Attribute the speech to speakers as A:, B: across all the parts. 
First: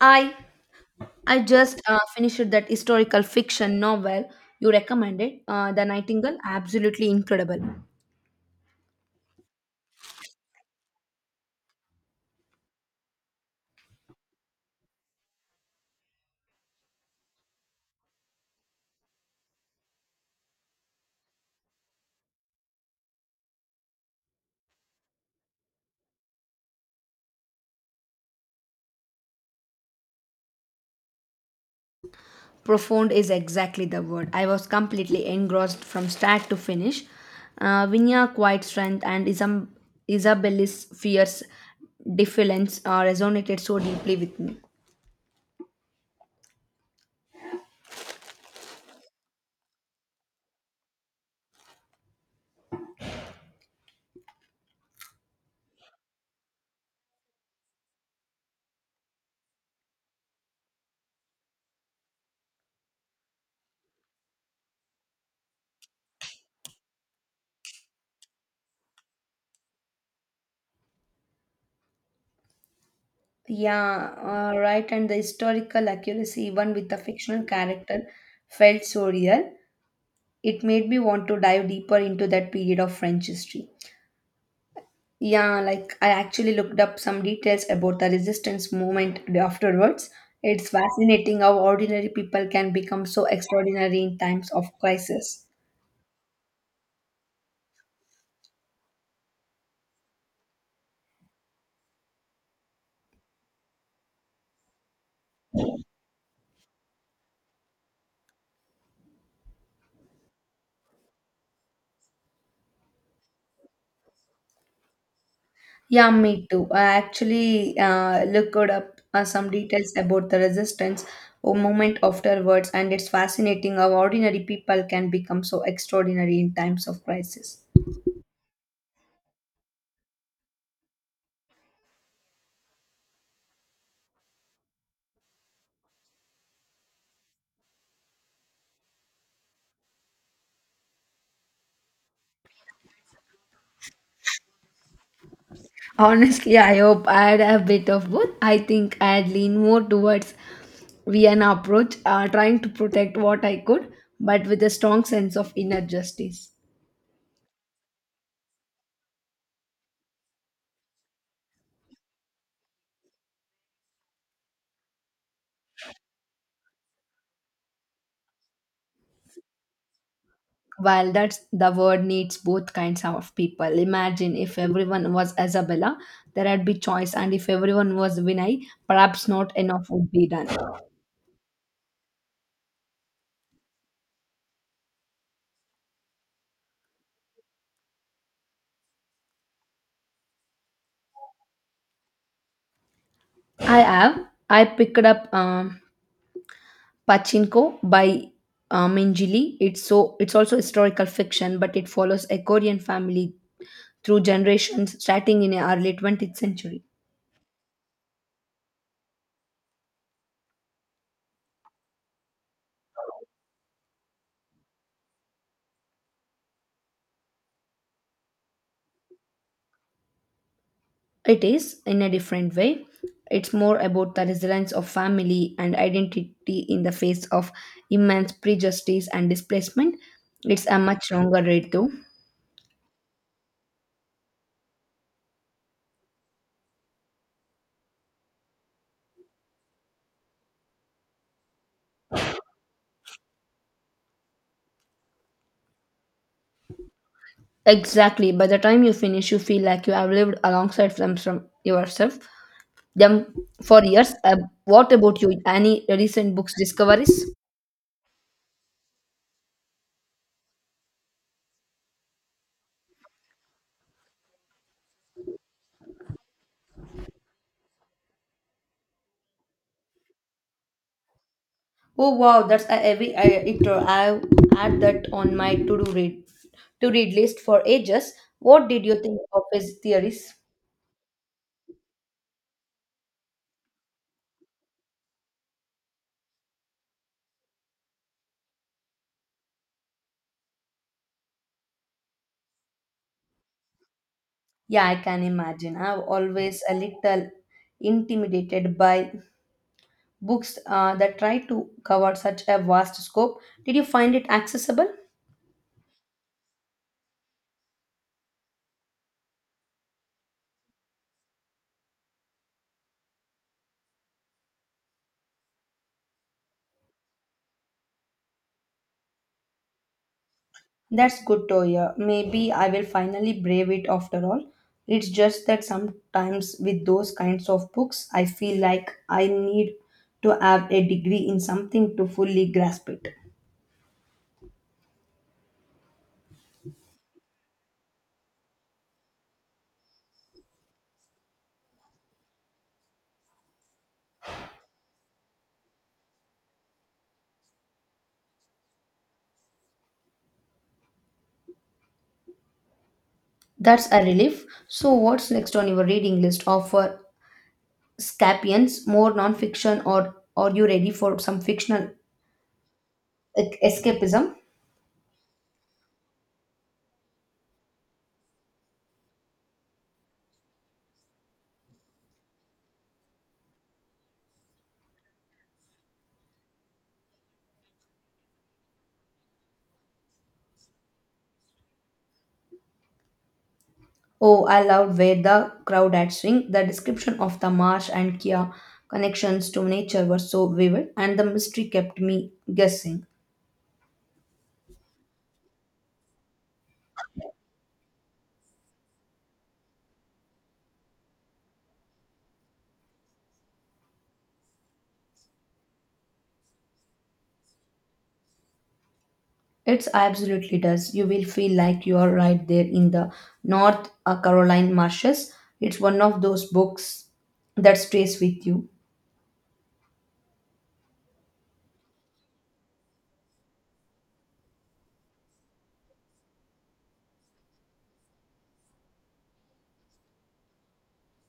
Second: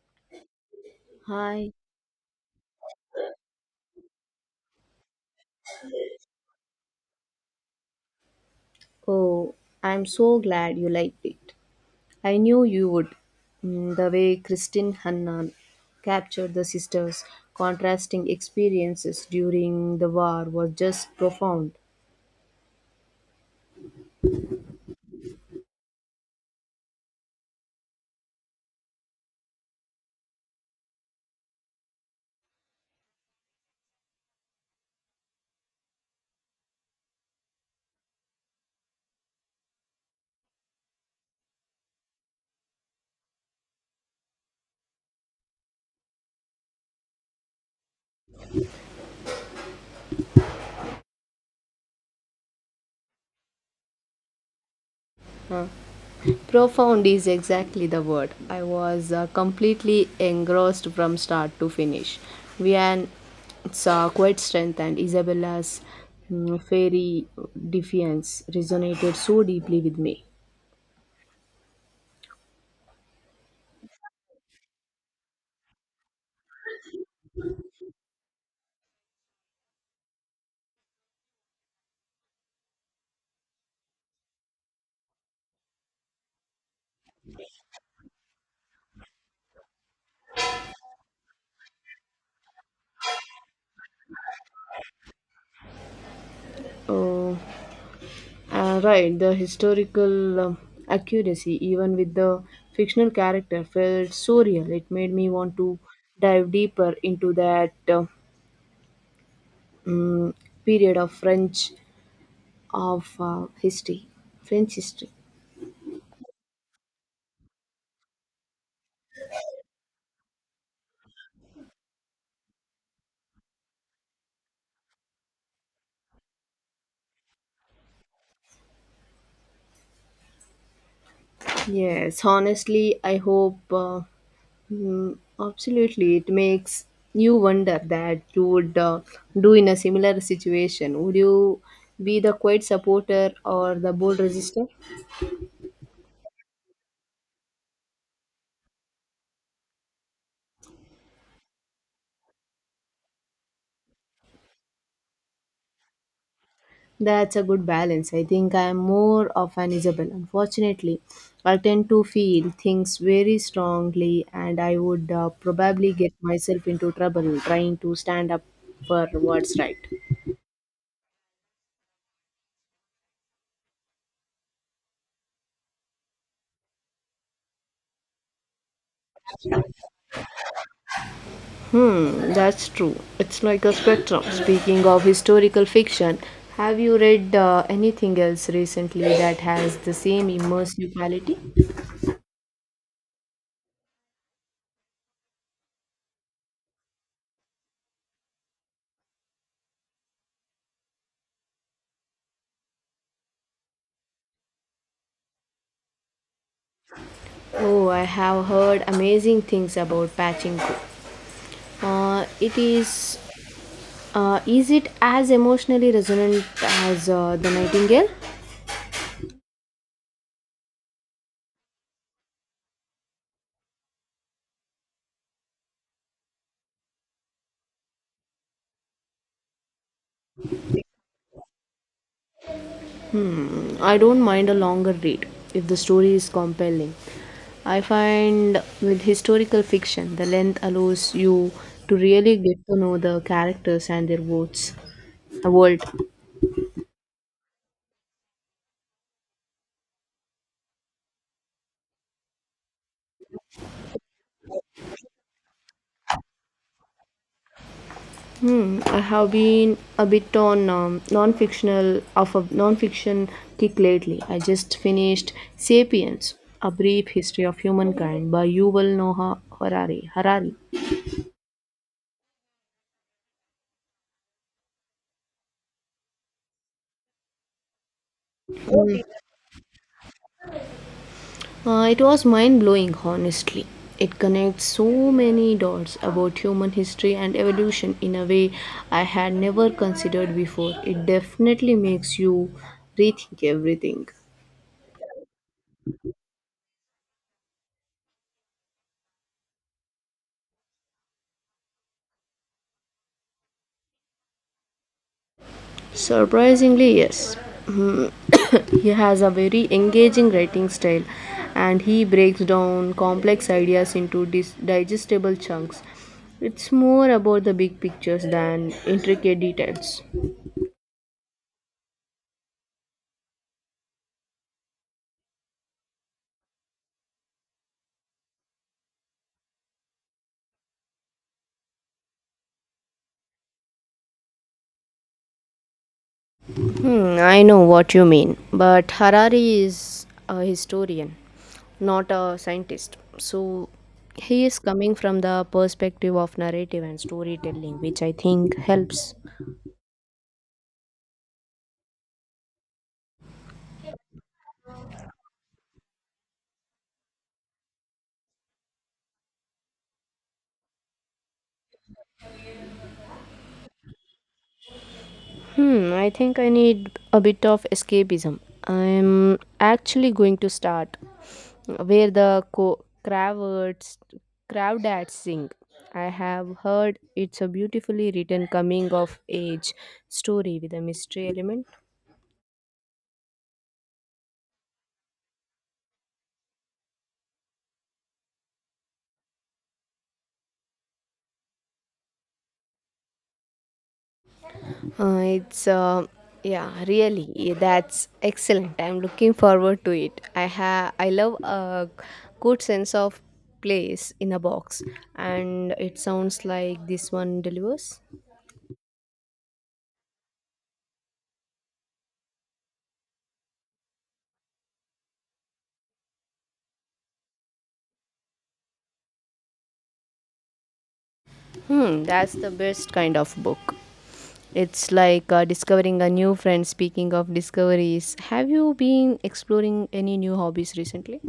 A: I I
B: Hi.
A: just finished that historical fiction novel you recommended, The Nightingale. Absolutely incredible.
B: Oh, I'm so glad you liked it. I knew you would. The way Kristin Hanna captured the sisters' contrasting experiences during the war was just profound.
A: Profound is exactly the word. I was completely engrossed from start to finish. Vinya quiet strength and Isabella's fierce defiance resonated so deeply with me.
B: Profound is exactly the word. I was completely engrossed from start to finish. Vian saw quite strength and Isabella's fairy defiance resonated so deeply with me.
A: Yeah, right. And the historical accuracy, even with the fictional character, felt so real. It made me want to dive deeper into that period of French history. Yeah, like I actually looked up some details about the resistance movement afterwards. It's fascinating how ordinary people can become so extraordinary in times of crisis.
B: Oh, right, the historical accuracy, even with the fictional character, felt so real. It made me want to dive deeper into that period of French of history, French history.
A: Yeah, me too. I actually looked up some details about the resistance or movement afterwards, and it's fascinating how ordinary people can become so extraordinary in times of crisis.
B: Yes, honestly, I hope. Mm, Absolutely. It makes you wonder that you would do in a similar situation. Would you be the quiet supporter or the bold resistor?
A: Honestly, I hope I had a bit of both. I think I'd lean more towards Vienna approach, trying to protect what I could, but with a strong sense of inner justice.
B: That's a good balance. I think I am more of an Isabel. Unfortunately, I tend to feel things very strongly, and I would probably get myself into trouble trying to stand up for what's right.
A: While that's the world needs both kinds of people. Imagine if everyone was Isabella, there would be choice, and if everyone was Vinay, perhaps not enough would be done.
B: That's true. It's like a spectrum. Speaking of historical fiction, have you read anything else recently that has the same immersive quality?
A: I have. I picked up Pachinko by Minjili. It's also historical fiction, but it follows a Korean family through generations starting in the early 20th century.
B: Oh, I have heard amazing things about Pachinko. It is Is it as emotionally resonant as The Nightingale?
A: It is, in a different way, it's more about the resilience of family and identity in the face of immense prejudice and displacement. It's a much longer read, though.
B: I don't mind a longer read if the story is compelling. I find with historical fiction, the length allows you to really get to know the characters and their worlds. A world.
A: Exactly. By the time you finish, you feel like you have lived alongside them from yourself them for years. What about you? Any recent books discoveries?
B: I have been a bit on non-fictional of a non-fiction kick lately. I just finished *Sapiens: A Brief History of Humankind* by Yuval Noah Harari.
A: Oh wow, that's a heavy intro. I had that on my to-do read to-read list for ages. What did you think of his theories?
B: It was mind blowing, honestly. It connects so many dots about human history and evolution in a way I had never considered before. It definitely makes you rethink everything.
A: Yeah, I can imagine. I'm always a little intimidated by books that try to cover such a vast scope. Did you find it accessible?
B: Surprisingly, yes. Hmm. He has a very engaging writing style and he breaks down complex ideas into digestible chunks. It's more about the big pictures than intricate details.
A: That's good Toya. Maybe I will finally brave it after all. It's just that sometimes with those kinds of books, I feel like I need to have a degree in something to fully grasp it.
B: I know what you mean, but Harari is a historian, not a scientist. So he is coming from the perspective of narrative and storytelling, which I think helps.
A: That's a relief. So, what's next on your reading list? Offer Scapians, more non fiction, or are you ready for some fictional escapism?
B: I think I need a bit of escapism. I'm actually going to start where the Kravdats sing. I have heard it's a beautifully written coming of age story with a mystery element.
A: Oh, I loved where the crowd had swing. The description of the marsh and Kia connections to nature were so vivid, and the mystery kept me guessing.
B: Uh, it's uh, that's excellent. I'm looking forward to it. I love a good sense of place in a box, and it sounds like this one delivers.
A: It absolutely does. You will feel like you are right there in the North Carolina marshes. It's one of those books that stays with you.
B: That's the best kind of book. It's like discovering a new friend. Speaking of discoveries, have you been exploring any new hobbies recently?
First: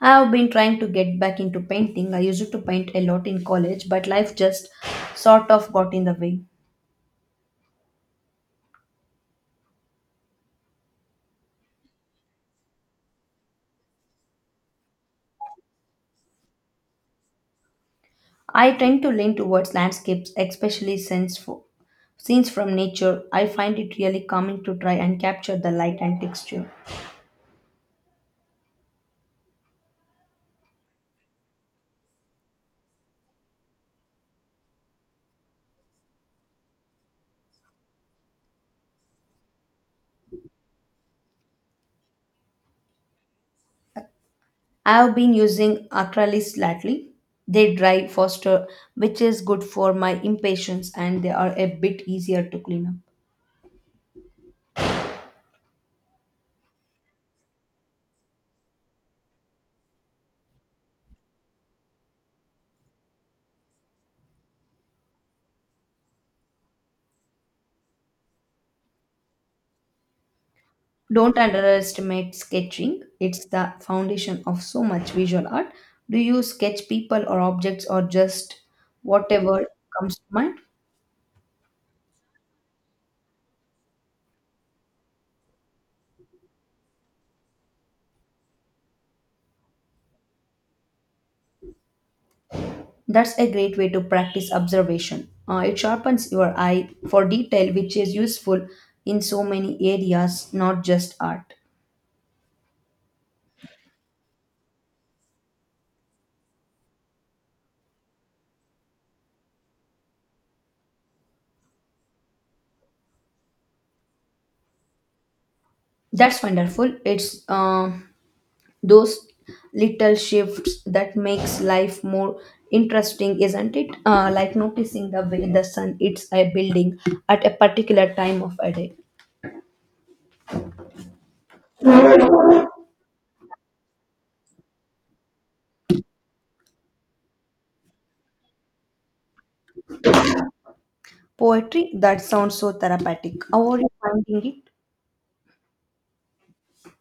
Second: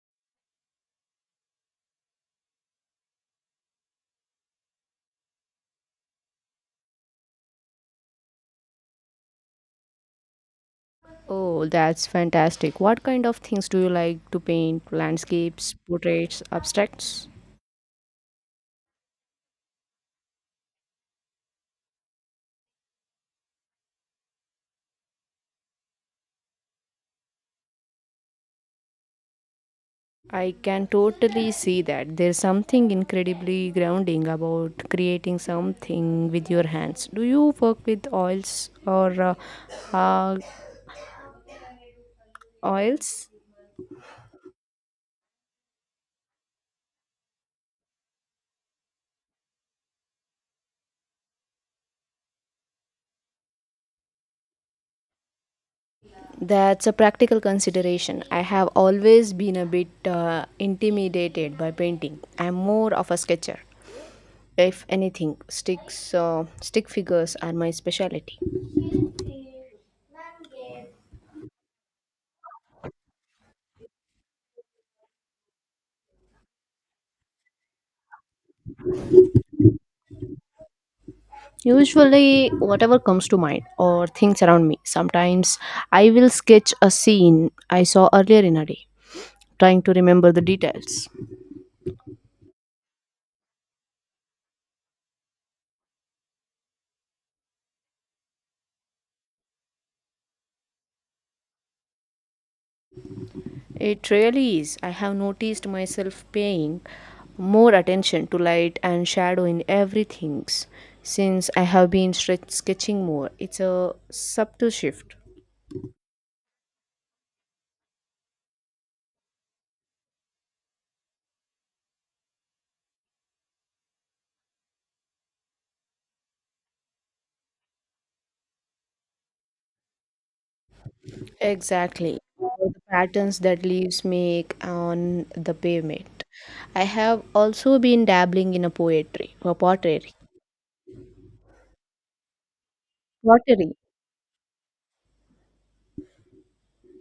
A: I have been trying to get back into painting. I used to paint a lot in college, but life just sort of got in the way.
B: Oh, that's fantastic. What kind of things do you like to paint? Landscapes, portraits, abstracts?
A: I tend to lean towards landscapes, especially since scenes from nature, I find it really calming to try and capture the light and texture.
B: I can totally see that. There's something incredibly grounding about creating something with your hands. Do you work with oils or uh, oils?
A: I have been using acrylics lately. They dry faster, which is good for my impatience, and they are a bit easier to clean up.
B: That's a practical consideration. I have always been a bit intimidated by painting. I'm more of a sketcher. If anything, stick figures are my specialty.
A: Don't underestimate sketching, it's the foundation of so much visual art. Do you sketch people or objects or just whatever comes to mind?
B: Usually, whatever comes to mind or things around me. Sometimes I will sketch a scene I saw earlier in a day, trying to remember the details.
A: That's a great way to practice observation. It sharpens your eye for detail, which is useful in so many areas, not just art.
B: It really is. I have noticed myself paying more attention to light and shadow in everything since I have been sketching more. It's a subtle shift.
A: That's wonderful. It's Those little shifts that makes life more interesting, isn't it? Like noticing the way the sun hits a building at a particular time of a day.
B: Exactly. The patterns that leaves make on the pavement. I have also been dabbling in a poetry, a pottery.
A: Poetry that sounds so therapeutic. How
B: Pottery.
A: are you finding it?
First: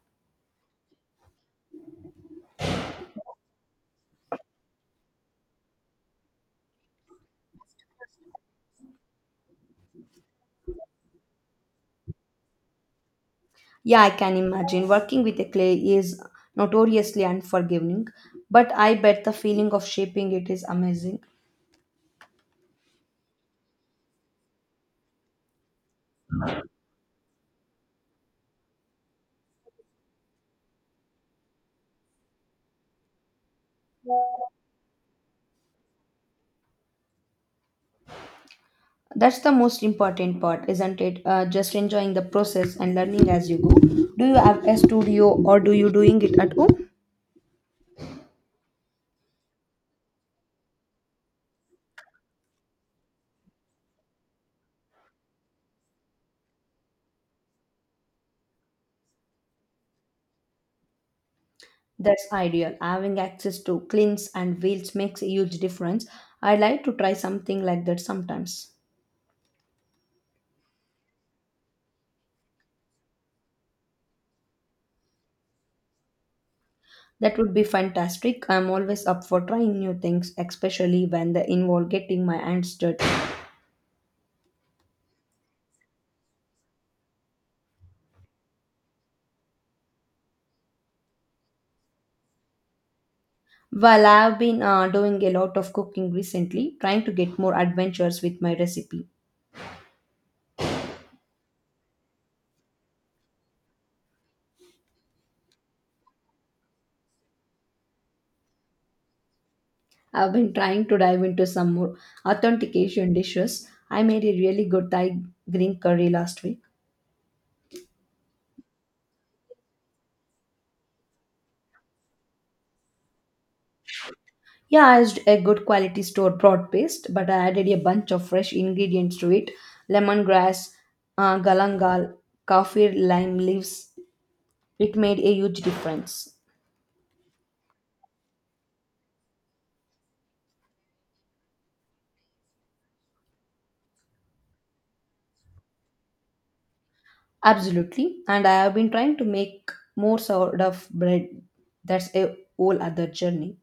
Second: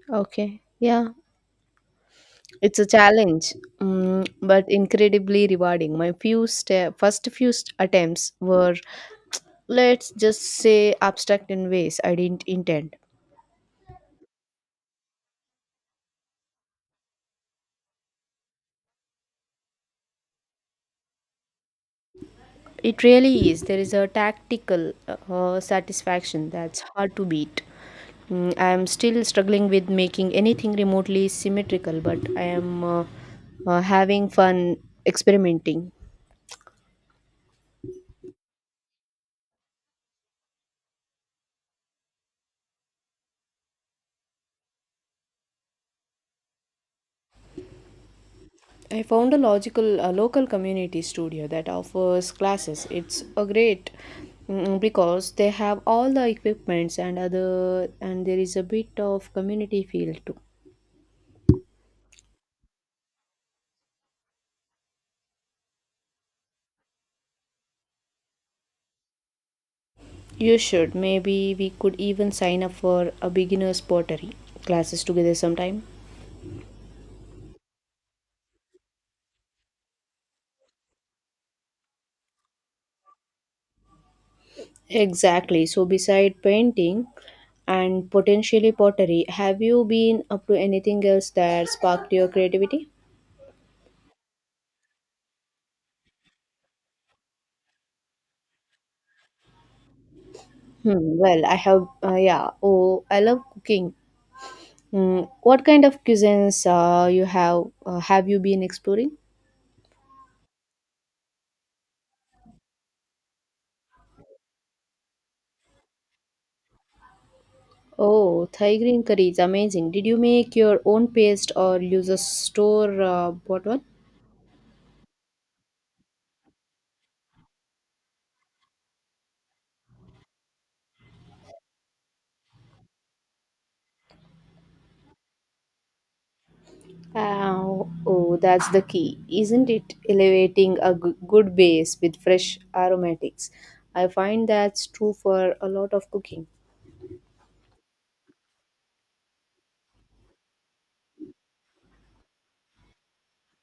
B: Okay. Yeah. It's a challenge, but incredibly rewarding. My first attempts were, let's just say, abstract in ways I didn't intend.
A: Yeah, I can imagine. Working with a clay is notoriously unforgiving, but I bet the feeling of shaping it is amazing.
B: It really is. There is a tactical satisfaction that's hard to beat. I am still struggling with making anything remotely symmetrical, but I am having fun experimenting.
A: That's the most important part, isn't it? Just enjoying the process and learning as you go. Do you have a studio or do you doing it at home?
B: I found a local community studio that offers classes. It's a great because they have all the equipments and other and there is a bit of community feel too.
A: That's ideal. Having access to cleans and wheels makes a huge difference. I like to try something like that sometimes.
B: You should maybe we could even sign up for a beginner's pottery classes together sometime.
A: That would be fantastic. I'm always up for trying new things, especially when they involve getting my hands dirty.
B: Exactly. So beside painting and potentially pottery, have you been up to anything else that sparked your creativity?
A: Well, I've been doing a lot of cooking recently, trying to get more adventures with my recipe.
B: Hmm, well, I have, yeah. Oh, I love cooking. What kind of cuisines you have you been exploring?
A: I've been trying to dive into some more authentic Asian dishes. I made a really good Thai green curry last week.
B: Oh, Thai green curry is amazing. Did you make your own paste or use a store bought one?
A: Yeah, I used a good quality store broad paste, but I added a bunch of fresh ingredients to it lemongrass, galangal, kaffir lime leaves. It made a huge difference.
B: Oh, that's the key, isn't it? Elevating a good base with fresh aromatics. I find that's true for a lot of cooking.
A: Absolutely. And I have been trying to make more sort of bread. That's a whole other journey.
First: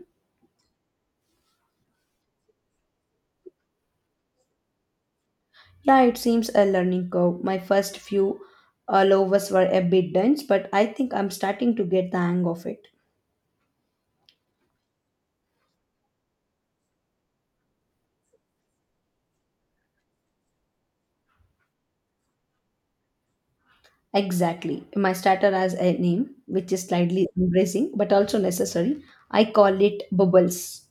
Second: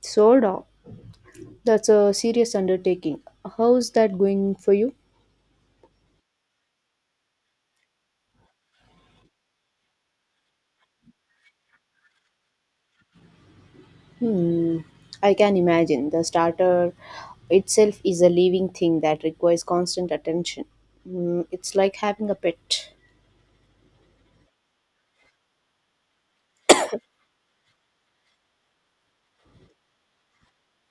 B: Sourdough. That's a serious undertaking. How's that going for you?
A: Yeah, it seems a learning curve. My first few loaves were a bit dense, but I think I'm starting to get the hang of it.
B: Hmm, I can imagine. The starter itself is a living thing that requires constant attention. It's like having a pet.
A: Exactly. My starter has a name, which is slightly embracing, but also necessary. I call it bubbles.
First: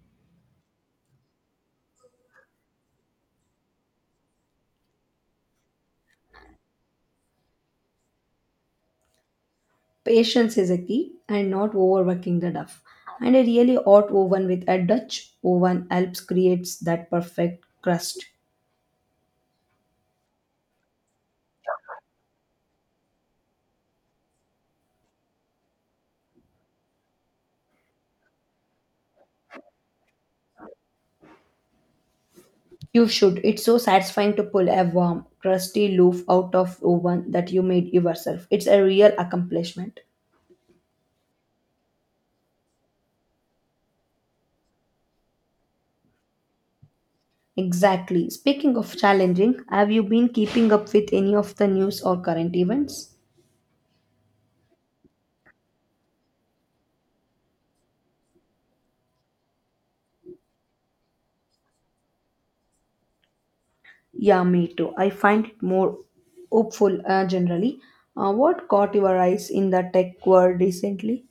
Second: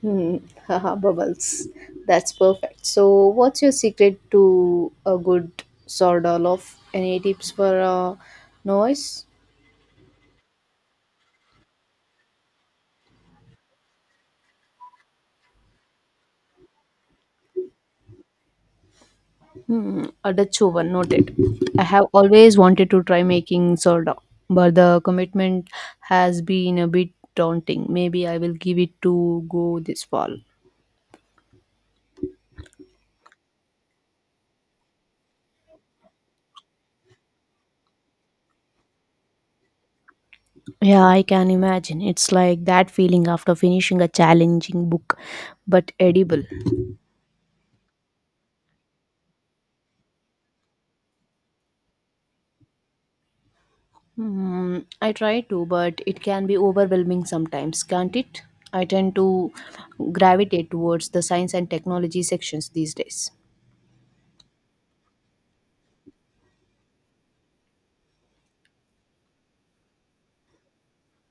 B: Hmm, Haha, bubbles. That's perfect. So, what's your secret to a good sourdough loaf? Any tips for noise?
A: Patience is a key and not overworking the dough. And a really hot oven with a Dutch oven helps creates that perfect crust.
B: A Dutch oven, noted. I have always wanted to try making sourdough, but the commitment has been a bit daunting. Maybe I will give it to go this fall.
A: You should. It's so satisfying to pull a warm, crusty loaf out of oven that you made yourself. It's a real accomplishment.
B: Yeah, I can imagine. It's like that feeling after finishing a challenging book, but edible.
A: Exactly. Speaking of challenging, have you been keeping up with any of the news or current events?
B: I try to, but it can be overwhelming sometimes, can't it? I tend to gravitate towards the science and technology sections these days.
A: Yeah, me too. I find it more hopeful generally. What caught your eyes in the tech world recently?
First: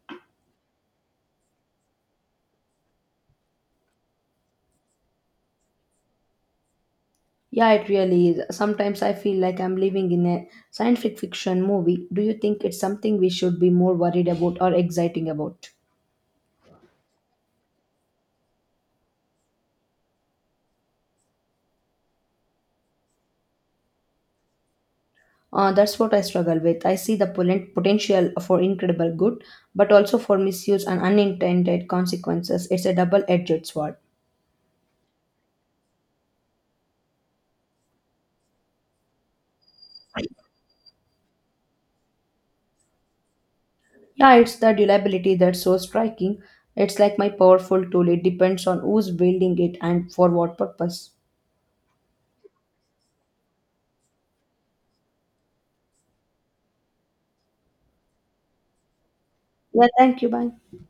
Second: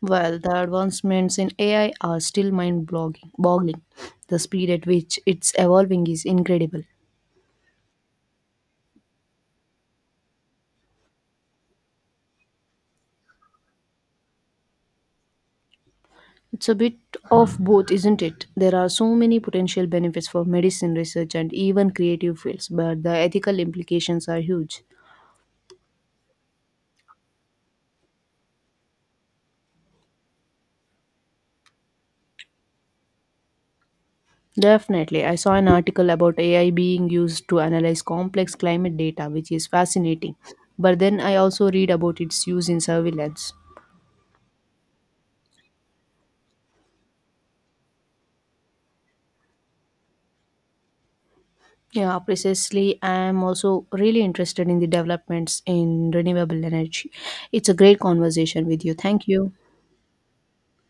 B: Well, the advancements in AI are still mind boggling. The speed at which it's evolving is incredible.
A: Yeah, it really is. Sometimes I feel like I'm living in a science fiction movie. Do you think it's something we should be more worried about or exciting about?
B: It's a bit of both, isn't it? There are so many potential benefits for medicine research and even creative fields, but the ethical implications are huge.
A: That's what I struggle with. I see the potential for incredible good, but also for misuse and unintended consequences. It's a double edged sword.
B: Definitely. I saw an article about AI being used to analyze complex climate data, which is fascinating. But then I also read about its use in surveillance.
A: Yeah, it's the durability that's so striking. It's like my powerful tool, it depends on who's building it and for what purpose.
B: Yeah, precisely. I am also really interested in the developments in renewable energy. It's a great conversation with you. Thank you.
A: Yeah, thank you. Bye.